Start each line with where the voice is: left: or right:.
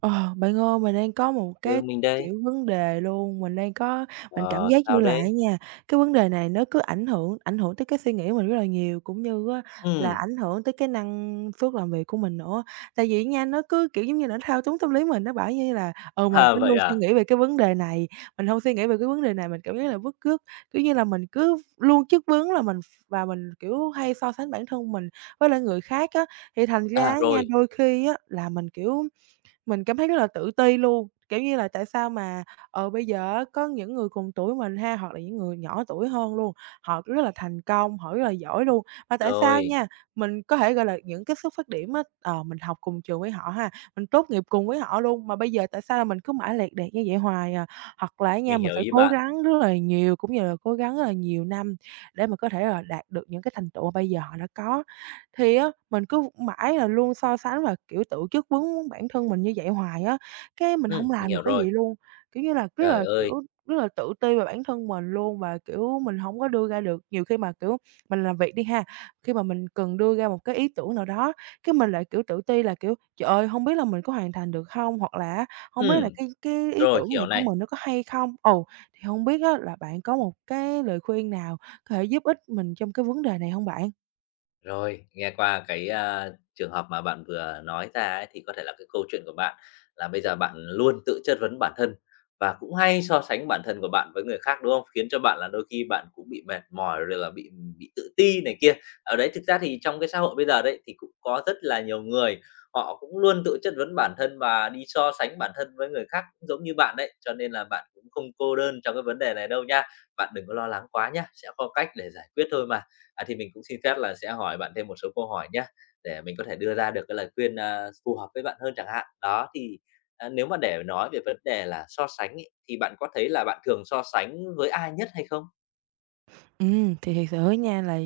right: Ờ, bạn ơi, mình đang có một
left: Ừ,
right: cái,
left: mình đây.
right: kiểu, vấn đề luôn, mình đang có mình cảm
left: Ờ,
right: giác như
left: sao
right: là á
left: đấy?
right: nha, cái vấn đề này nó cứ ảnh hưởng tới cái suy nghĩ của mình rất là nhiều, cũng như á là
left: Ừm,
right: ảnh hưởng tới cái năng suất làm việc của mình nữa. Tại vì nha, nó cứ, kiểu, giống như là, nó thao túng tâm lý mình, nó bảo như là, ừ, mình
left: à,
right: phải
left: vậy
right: luôn suy
left: à?
right: nghĩ về cái vấn đề này, mình không suy nghĩ về cái vấn đề này, mình cảm giác là bứt rứt. Kiểu như là, mình cứ luôn chất vấn là mình và mình, kiểu, hay so sánh bản thân mình với lại người khác á, thì thành ra
left: À,
right: á nha,
left: rồi,
right: đôi khi á là mình, kiểu mình cảm thấy rất là tự ti luôn, kiểu như là, tại sao mà, ờ, bây giờ á có những người cùng tuổi mình ha, hoặc là những người nhỏ tuổi hơn luôn, họ rất là thành công, họ rất là giỏi luôn, mà tại sao
left: rồi,
right: nha, mình có thể, gọi là, những cái xuất phát điểm á, ờ, mình học cùng trường với họ ha, mình tốt nghiệp cùng với họ luôn, mà bây giờ tại sao là mình cứ mãi lẹt đẹt như vậy hoài à. Hoặc là á nha,
left: mình
right: mình
left: hiểu
right: phải
left: ý
right: cố
left: bạn.
right: gắng rất là nhiều, cũng như là cố gắng rất là nhiều năm để mà có thể là đạt được những cái thành tựu mà bây giờ họ đã có. Thì á, mình cứ mãi là luôn so sánh và, kiểu, tự chất vấn bản thân mình như vậy hoài á, cái mình hông
left: Mình
right: làm được
left: hiểu
right: cái
left: rồi.
right: gì luôn. Kiểu như là, rất
left: Trời
right: là,
left: ơi!
right: kiểu, rất là tự ti về bản thân mình luôn và, kiểu, mình hổng có đưa ra được nhiều khi mà, kiểu, mình làm việc đi ha, khi mà mình cần đưa ra một cái ý tưởng nào đó, cái mình lại, kiểu, tự ti là, kiểu, "Trời ơi, hông biết là mình có hoàn thành được hông?" Hoặc là á, "Hông biết là
left: Ừm,
right: cái ý
left: rồi,
right: tưởng này
left: hiểu
right: của
left: này.
right: mình nó có hay không?" Ừ, thì hông biết á là bạn có một cái lời khuyên nào có thể giúp ích mình trong cái vấn đề này hông bạn?
left: Rồi, nghe qua cái, trường hợp mà bạn vừa nói ra ấy, thì có thể là cái câu chuyện của bạn là bây giờ bạn luôn tự chất vấn bản thân và cũng hay so sánh bản thân của bạn với người khác, đúng không? Khiến cho bạn là đôi khi bạn cũng bị mệt mỏi rồi là bị tự ti này kia. Ở đấy thực ra thì trong cái xã hội bây giờ đấy, thì cũng có rất là nhiều người họ cũng luôn tự chất vấn bản thân và đi so sánh bản thân với người khác cũng giống như bạn đấy, cho nên là bạn cũng không cô đơn trong cái vấn đề này đâu nha. Bạn đừng có lo lắng quá nhá, sẽ có cách để giải quyết thôi mà. À, thì mình cũng xin phép là sẽ hỏi bạn thêm một số câu hỏi nhé để mình có thể đưa ra được cái lời khuyên, phù hợp với bạn hơn chẳng hạn. Đó, thì, à, nếu mà để nói về vấn đề là so sánh ấy, thì bạn có thấy là bạn thường so sánh với ai nhất hay không?
right: Ừ, thì thiệt sự nha là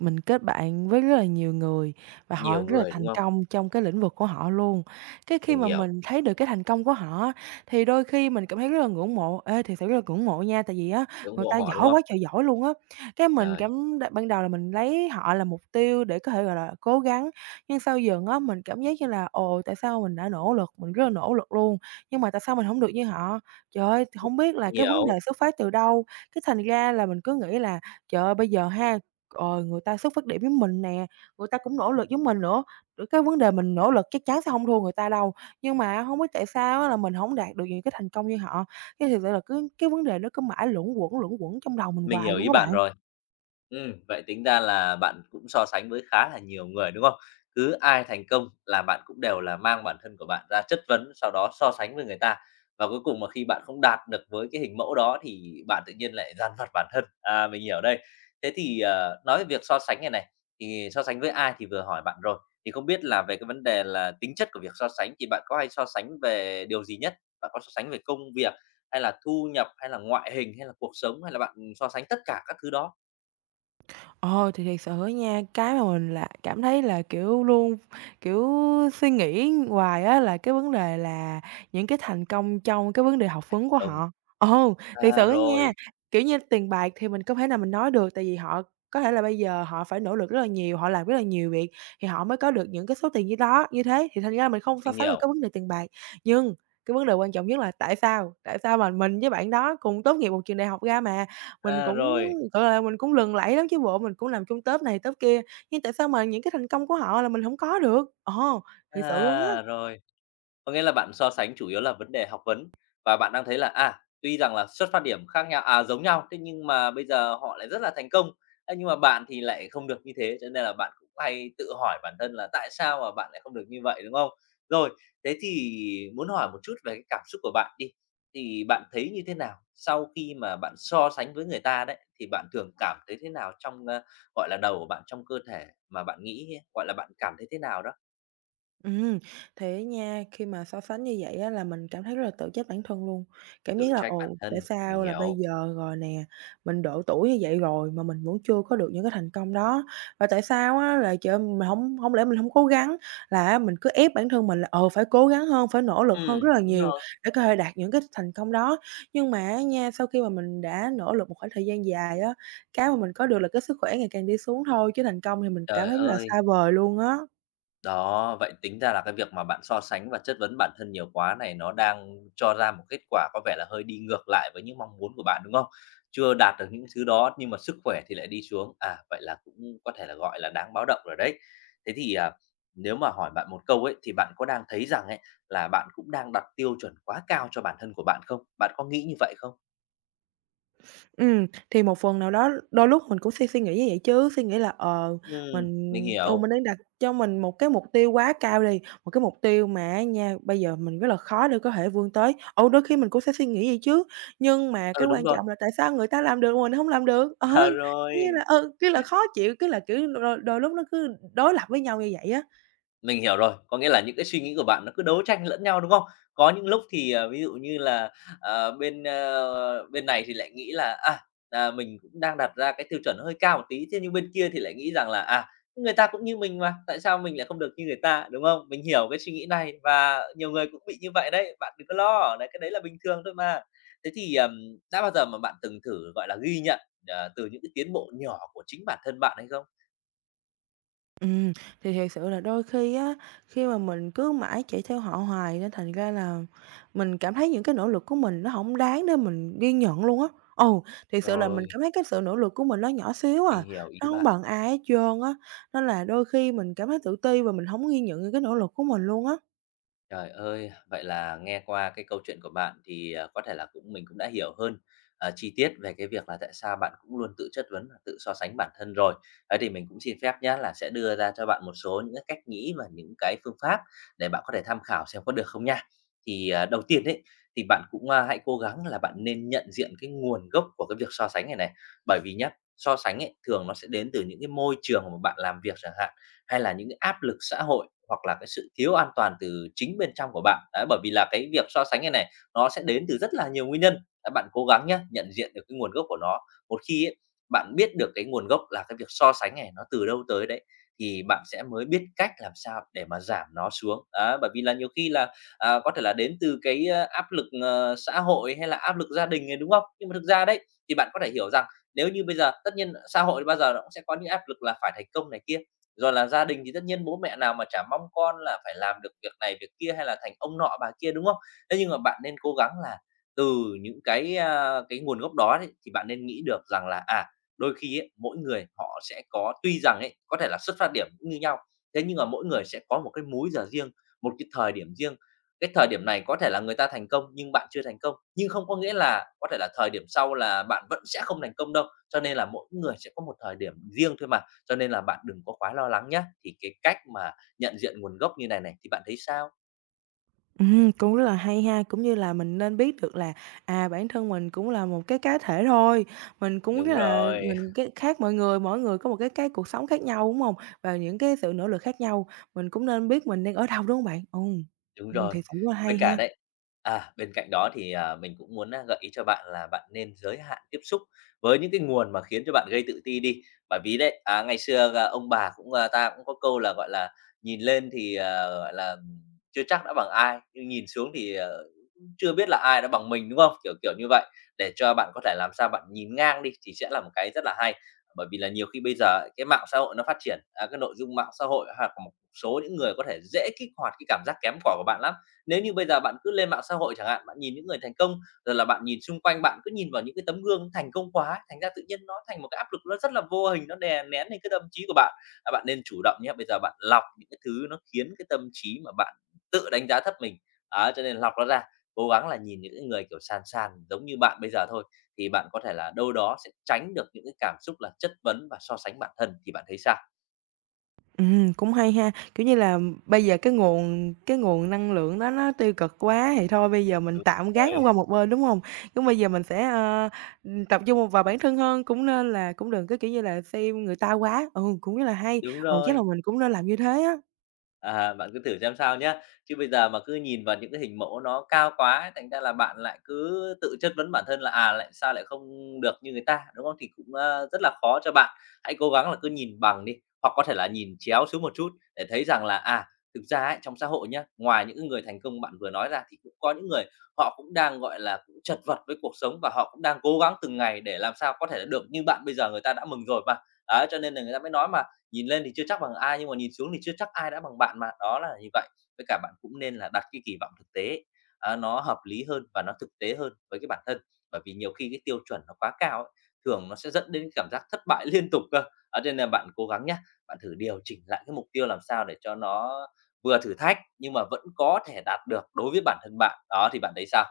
right: mình kết bạn với rất là nhiều người và họ
left: Nhiều
right: rất là
left: người, đúng
right: thành
left: không?
right: công trong cái lĩnh vực của họ luôn. Cái khi
left: Mình
right: mà
left: hiểu,
right: mình thấy được cái thành công của họ á, thì đôi khi mình cảm thấy rất là ngưỡng mộ, ê, thiệt sự rất là ngưỡng mộ nha, tại vì á,
left: ngưỡng
right: người
left: mộ
right: ta
left: họ, đúng
right: giỏi
left: không?
right: quá trời giỏi luôn á. Cái mình
left: Rồi,
right: cảm đ ban đầu là mình lấy họ là mục tiêu để có thể, gọi là, cố gắng, nhưng sau dần á, mình cảm giác như là "Ồ, tại sao mình đã nỗ lực, mình rất là nỗ lực luôn, nhưng mà tại sao mình không được như họ?" Trời ơi, không biết là
left: mình
right: cái vấn đề
left: hiểu.
right: xuất phát từ đâu, cái thành ra là mình cứ nghĩ là Trời ơi, bây giờ ha, ờ, người ta xuất phát điểm với mình nè, người ta cũng nỗ lực giống mình nữa, rồi cái vấn đề mình nỗ lực chắc chắn sẽ hông thua người ta đâu, nhưng mà hông biết tại sao á là mình hổng đạt được những cái thành công như họ. Cái thiệt sự là cứ cái vấn đề nó cứ mãi luẩn quẩn trong đầu mình
left: Mình
right: hoài
left: hiểu
right: luôn
left: ý
right: á
left: bạn
right: bạn.
left: rồi. Vậy tính ra là bạn cũng so sánh với khá là nhiều người, đúng không? Cứ ai thành công là bạn cũng đều là mang bản thân của bạn ra chất vấn, sau đó so sánh với người ta. Và cuối cùng mà khi bạn không đạt được với cái hình mẫu đó thì bạn tự nhiên lại dằn vặt bản thân. À, mình hiểu đây. Thế thì, ờ, nói về việc so sánh này này, thì so sánh với ai thì vừa hỏi bạn rồi. Thì không biết là về cái vấn đề là tính chất của việc so sánh thì bạn có hay so sánh về điều gì nhất? Bạn có so sánh về công việc hay là thu nhập, hay là ngoại hình, hay là cuộc sống, hay là bạn so sánh tất cả các thứ đó
right: Ờ, thì thiệt sự á nha, cái mà mình là cảm thấy là, kiểu, luôn, kiểu, suy nghĩ hoài á là cái vấn đề là những cái thành công trong cái vấn đề học
left: thành
right: vấn của
left: công.
right: họ. Ừ, thiệt
left: À,
right: sự á
left: rồi,
right: nha, kiểu như, tiền bạc thì mình không thể nào mình nói được, tại vì họ có thể là bây giờ họ phải nỗ lực rất là nhiều, họ làm rất là nhiều việc thì họ mới có được những cái số tiền như đó như thế, thì thành ra mình không so
left: mình
right: sánh được
left: hiểu.
right: cái vấn đề tiền bạc. Nhưng cái vấn đề quan trọng nhất là tại sao? Tại sao mà mình với bạn đó cùng tốt nghiệp một trường đại học ra mà? Mình
left: À,
right: cũng
left: rồi,
right: gọi là, mình cũng lừng lẫy lắm chứ bộ, mình cũng làm chung tốp này tốp kia, nhưng tại sao mà những cái thành công của họ là mình hổng có được? Ờ, thiệt sự luôn á.
left: à, rồi. Có nghĩa là bạn so sánh chủ yếu là vấn đề học vấn và bạn đang thấy là, à, tuy rằng là xuất phát điểm khác nhau à, giống nhau, thế nhưng mà bây giờ họ lại rất là thành công. Thế nhưng mà bạn thì lại không được như thế, cho nên là bạn cũng hay tự hỏi bản thân là tại sao mà bạn lại không được như vậy, đúng không? Rồi, thế thì muốn hỏi một chút về cái cảm xúc của bạn đi, thì bạn thấy như thế nào sau khi mà bạn so sánh với người ta đấy, thì bạn thường cảm thấy thế nào trong, gọi là, đầu của bạn, trong cơ thể mà bạn nghĩ, ấy, gọi là, bạn cảm thấy thế nào đó?
right: Ừ, thế nha, khi mà so sánh như vậy á là mình cảm thấy rất là tự trách bản thân luôn. Cảm giác
left: Tự
right: là
left: trách bản
right: "Ồ, tại
left: thân, mình
right: sao là bây
left: hiểu.
right: giờ rồi nè, mình độ tuổi như vậy rồi mà mình vẫn chưa có được những cái thành công đó. Và tại sao á là, trời ơi, mình không hổng lẽ mình không cố gắng?" Là mình cứ ép bản thân mình là, ờ, phải cố gắng hơn, phải nỗ lực
left: Ừ
right: hơn rất là
left: đúng
right: nhiều
left: rồi.
right: để có thể đạt những cái thành công đó. Nhưng mà á nha, sau khi mà mình đã nỗ lực một khoảng thời gian dài á, cái mà mình có được là cái sức khỏe ngày càng đi xuống thôi, chứ thành công thì mình cảm
left: Trời
right: thấy rất là xa
left: ơi!
right: vời luôn á.
left: Đó, vậy tính ra là cái việc mà bạn so sánh và chất vấn bản thân nhiều quá này nó đang cho ra một kết quả có vẻ là hơi đi ngược lại với những mong muốn của bạn, đúng không? Chưa đạt được những thứ đó nhưng mà sức khỏe thì lại đi xuống, à, vậy là cũng có thể là gọi là đáng báo động rồi đấy. Thế thì, à, nếu mà hỏi bạn một câu ấy, thì bạn có đang thấy rằng ấy là bạn cũng đang đặt tiêu chuẩn quá cao cho bản thân của bạn không? Bạn có nghĩ như vậy không?
right: Thì một phần nào đó đôi lúc mình cũng suy suy nghĩ như vậy chứ, suy nghĩ là, ờ, mình
left: Ừ mình
right: ừ,
left: hiểu.
right: mình đang đặt cho mình một cái mục tiêu quá cao đi, một cái mục tiêu mà á nha, bây giờ mình rất là khó để có thể vươn tới. Ừ, đôi khi mình cũng sẽ suy nghĩ vậy chứ, nhưng mà cái
left: Ừ, đúng
right: quan
left: rồi.
right: trọng là tại sao người ta làm được mà mình hông làm được?
left: À,
right: Ừ, kiểu như là,
left: rồi.
right: ừ, cứ là khó chịu, cứ là, kiểu, đôi đôi lúc nó cứ đối lập với nhau như vậy á.
left: Mình hiểu rồi, có nghĩa là những cái suy nghĩ của bạn nó cứ đấu tranh lẫn nhau, đúng không? Có những lúc thì, à, ví dụ như là, ờ, bên này thì lại nghĩ là, à, à, mình cũng đang đặt ra cái tiêu chuẩn hơi cao một tí, thế nhưng bên kia thì lại nghĩ rằng là, à, người ta cũng như mình mà, tại sao mình lại không được như người ta, đúng không? Mình hiểu cái suy nghĩ này và nhiều người cũng bị như vậy đấy, bạn đừng có lo, đấy, cái đấy là bình thường thôi mà. Thế thì, đã bao giờ mà bạn từng thử, gọi là, ghi nhận, từ những cái tiến bộ nhỏ của chính bản thân bạn hay không?
right: Ừ, thì thiệt sự là đôi khi á, khi mà mình cứ mãi chạy theo họ hoài nên thành ra là mình cảm thấy những cái nỗ lực của mình nó không đáng để mình ghi nhận luôn á. Ồ, thiệt sự là mình
left: Rồi,
right: cảm thấy cái sự nỗ lực của mình nó nhỏ xíu à,
left: mình hiểu ý
right: nó không
left: bạn.
right: bằng ai hết trơn á, nên là đôi khi mình cảm thấy tự ti và mình không ghi nhận những cái nỗ lực của mình luôn á.
left: Trời ơi! Vậy là nghe qua cái câu chuyện của bạn thì, à, có thể là cũng mình cũng đã hiểu hơn, chi tiết về cái việc là tại sao bạn cũng luôn tự chất vấn và tự so sánh bản thân rồi. Thế thì mình cũng xin phép nhé là sẽ đưa ra cho bạn một số những cái cách nghĩ và những cái phương pháp để bạn có thể tham khảo xem có được không nha. Thì, à, đầu tiên đấy thì bạn cũng, hãy cố gắng là bạn nên nhận diện cái nguồn gốc của cái việc so sánh này này. Bởi vì nhá, so sánh ấy, thường nó sẽ đến từ những cái môi trường mà bạn làm việc chẳng hạn, hay là những cái áp lực xã hội hoặc là cái sự thiếu an toàn từ chính bên trong của bạn. Đấy, bởi vì là cái việc so sánh này này, nó sẽ đến từ rất là nhiều nguyên nhân. Đấy, bạn cố gắng nhé nhận diện được cái nguồn gốc của nó. Một khi ấy, bạn biết được cái nguồn gốc là cái việc so sánh này nó từ đâu tới đấy, thì bạn sẽ mới biết cách làm sao để mà giảm nó xuống. Đấy, bởi vì là nhiều khi là, à, có thể là đến từ cái, áp lực, xã hội hay là áp lực gia đình này, đúng không? Nhưng mà thực ra đấy, thì bạn có thể hiểu rằng nếu như bây giờ tất nhiên xã hội bao giờ nó cũng sẽ có những áp lực là phải thành công này kia, rồi là gia đình thì tất nhiên bố mẹ nào mà chả mong con là phải làm được việc này, việc kia hay là thành ông nọ bà kia, đúng không? Thế nhưng mà bạn nên cố gắng là từ những cái, cái nguồn gốc đó đấy, thì bạn nên nghĩ được rằng là, à, đôi khi ấy, mỗi người họ sẽ có tuy rằng ấy, có thể là xuất phát điểm cũng như nhau, thế nhưng mà mỗi người sẽ có một cái múi giờ riêng, một cái thời điểm riêng. Cái thời điểm này có thể là người ta thành công nhưng bạn chưa thành công, nhưng không có nghĩa là có thể là thời điểm sau là bạn vẫn sẽ không thành công đâu. Cho nên là mỗi người sẽ có một thời điểm riêng thôi mà. Cho nên là bạn đừng có quá lo lắng nhé. Thì cái cách mà nhận diện nguồn gốc như này này thì bạn thấy sao?
right: Cũng rất là hay ha, cũng như là mình nên biết được là, à, bản thân mình cũng là một cái cá thể thôi, mình cũng cái
left: Đúng
right: là
left: rồi,
right: mình cái khác mọi người, mỗi người có một cái cuộc sống khác nhau, đúng không? Và những cái sự nỗ lực khác nhau, mình cũng nên biết mình đang ở đâu, đúng không bạn? Ừm,
left: đúng
right: ừm,
left: rồi.
right: thiệt sự rất là
left: Với
right: hay
left: cả
right: ha.
left: đấy à, bên cạnh đó thì, à, mình cũng muốn á gợi ý cho bạn là bạn nên giới hạn tiếp xúc với những cái nguồn mà khiến cho bạn gây tự ti đi. Bởi vì đấy, à, ngày xưa là ông bà cũng, à, ta cũng có câu là, gọi là, nhìn lên thì, gọi là, chưa chắc đã bằng ai, nhưng nhìn xuống thì, cũng chưa biết là ai đã bằng mình, đúng không? Kiểu, kiểu như vậy, để cho bạn có thể làm sao bạn nhìn ngang đi thì sẽ là một cái rất là hay. Bởi vì là nhiều khi bây giờ cái mạng xã hội nó phát triển, à, cái nội dung mạng xã hội hoặc một số những người có thể dễ kích hoạt cái cảm giác kém cỏi của bạn lắm. Nếu như bây giờ bạn cứ lên mạng xã hội chẳng hạn, bạn nhìn những người thành công, rồi là bạn nhìn xung quanh, bạn cứ nhìn vào những cái tấm gương thành công quá ấy, thành ra tự nhiên nó thành một cái áp lực nó rất là vô hình, nó đè nén lên cái tâm trí của bạn. Bạn nên chủ động nhé, bây giờ bạn lọc những cái thứ nó khiến cái tâm trí mà bạn tự đánh giá thấp mình, á, cho nên lọc nó ra, cố gắng là nhìn những cái người, kiểu, sàn sàn giống như bạn bây giờ thôi, thì bạn có thể là đâu đó sẽ tránh được những cái cảm xúc là chất vấn và so sánh bản thân, thì bạn thấy sao?
right: Cũng hay ha. Kiểu như là, bây giờ cái nguồn năng lượng đó nó tiêu cực quá thì thôi bây giờ mình
left: Đúng
right: tạm
left: rồi.
right: gác nó qua một bên, đúng không? Cũng bây giờ mình sẽ, ờ, tập trung vào bản thân hơn, cũng nên là cũng đừng có, kiểu như là, xem người ta quá. Ừ, cũng rất là hay.
left: Đúng
right: Ừ, chắc là
left: rồi.
right: mình cũng nên làm như thế á.
left: Bạn cứ thử xem sao nhé. Chứ bây giờ mà cứ nhìn vào những cái hình mẫu nó cao quá ấy, thành ra là bạn lại cứ tự chất vấn bản thân là, lại sao lại không được như người ta, đúng không? Thì cũng, rất là khó cho bạn. Hãy cố gắng là cứ nhìn bằng đi, hoặc có thể là nhìn chéo xuống một chút để thấy rằng là, thực ra ấy, trong xã hội nhá, ngoài những cái người thành công bạn vừa nói ra thì cũng có những người họ cũng đang, gọi là, cũng chật vật với cuộc sống và họ cũng đang cố gắng từng ngày để làm sao có thể được như bạn bây giờ người ta đã mừng rồi mà. Đấy, cho nên là người ta mới nói mà. Nhìn lên thì chưa chắc bằng ai, nhưng mà nhìn xuống thì chưa chắc ai đã bằng bạn mà, đó là như vậy. Với cả bạn cũng nên là đặt cái kỳ vọng thực tế, nó hợp lý hơn và nó thực tế hơn với cái bản thân, bởi vì nhiều khi cái tiêu chuẩn nó quá cao ấy, thường nó sẽ dẫn đến cái cảm giác thất bại liên tục cơ. Đó, nên là bạn cố gắng nhé, bạn thử điều chỉnh lại cái mục tiêu làm sao để cho nó vừa thử thách nhưng mà vẫn có thể đạt được đối với bản thân bạn. Đó, thì bạn thấy sao?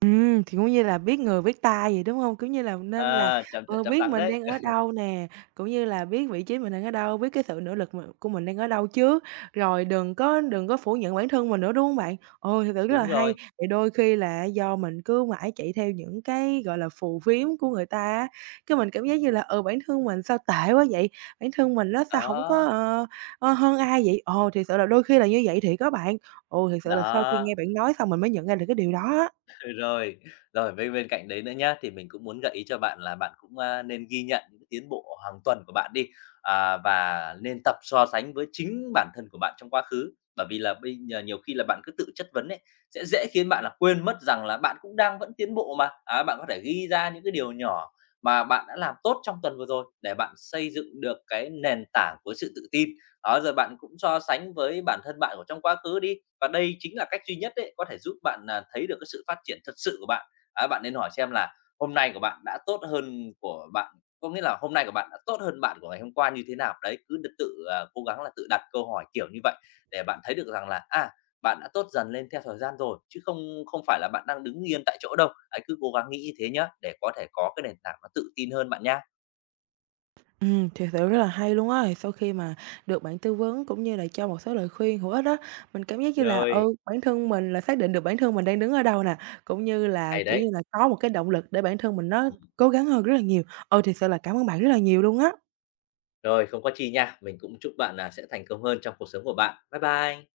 right: Thì cũng như là biết người biết ta vậy, đúng hông? Kiểu như là, nên là,
left: À, trăm trận
right: ờ,
left: trăm
right: biết
left: thắng
right: mình
left: đấy.
right: đang ở đâu nè, cũng như là biết vị trí mình đang ở đâu, biết cái sự nỗ lực mình của mình đang ở đâu trước, rồi đừng có phủ nhận bản thân mình nữa, đúng hông bạn? Ừ, thực sự rất là
left: Đúng
right: hay,
left: rồi,
right: thì đôi khi là á do mình cứ mãi chạy theo những cái, gọi là, phù phiếm của người ta á, cái mình cảm giác như là, ừ, bản thân mình sao tệ quá vậy, bản thân mình á sao hổng có,
left: đó,
right: hơn ai vậy? Ồ, thiệt sự là đôi khi là như vậy thiệt á bạn. Ừ, thiệt sự là sau khi
left: đó.
right: nghe bạn nói xong mình mới nhận ra được cái điều đó á.
left: Rồi, rồi bên bên cạnh đấy nữa nhá, thì mình cũng muốn gợi ý cho bạn là bạn cũng, nên ghi nhận những cái tiến bộ hàng tuần của bạn đi, và nên tập so sánh với chính bản thân của bạn trong quá khứ. Bởi vì là bây giờ nhiều khi là bạn cứ tự chất vấn ấy, sẽ dễ khiến bạn là quên mất rằng là bạn cũng đang vẫn tiến bộ mà. Á, bạn có thể ghi ra những cái điều nhỏ mà bạn đã làm tốt trong tuần vừa rồi để bạn xây dựng được cái nền tảng của sự tự tin. Đó, rồi bạn cũng so sánh với bản thân bạn của trong quá khứ đi, và đây chính là cách duy nhất đấy có thể giúp bạn là thấy được cái sự phát triển thật sự của bạn. Á, bạn nên hỏi xem là hôm nay của bạn đã tốt hơn của bạn, có nghĩa là hôm nay của bạn đã tốt hơn bạn của ngày hôm qua như thế nào. Đấy, cứ tự, cố gắng là tự đặt câu hỏi kiểu như vậy để bạn thấy được rằng là, bạn đã tốt dần lên theo thời gian rồi, chứ không không phải là bạn đang đứng yên tại chỗ đâu. Đấy, cứ cố gắng nghĩ như thế nhá, để có thể có cái nền tảng nó tự tin hơn bạn nhá.
right: Thiệt sự rất là hay luôn á. Thì sau khi mà được bạn tư vấn cũng như là cho một số lời khuyên hữu ích á, mình cảm giác như là,
left: Rồi,
right: ừ, bản thân mình là xác định được bản thân mình đang đứng ở đâu nè, cũng như là,
left: hay
right: kiểu như
left: đấy.
right: là, có một cái động lực để bản thân mình nó
left: Ừm.
right: cố gắng hơn rất là nhiều. Ừ, thiệt sự là cảm ơn bạn rất là nhiều luôn á.
left: Rồi, không có chi nha. Mình cũng chúc bạn là sẽ thành công hơn trong cuộc sống của bạn. Bye bye.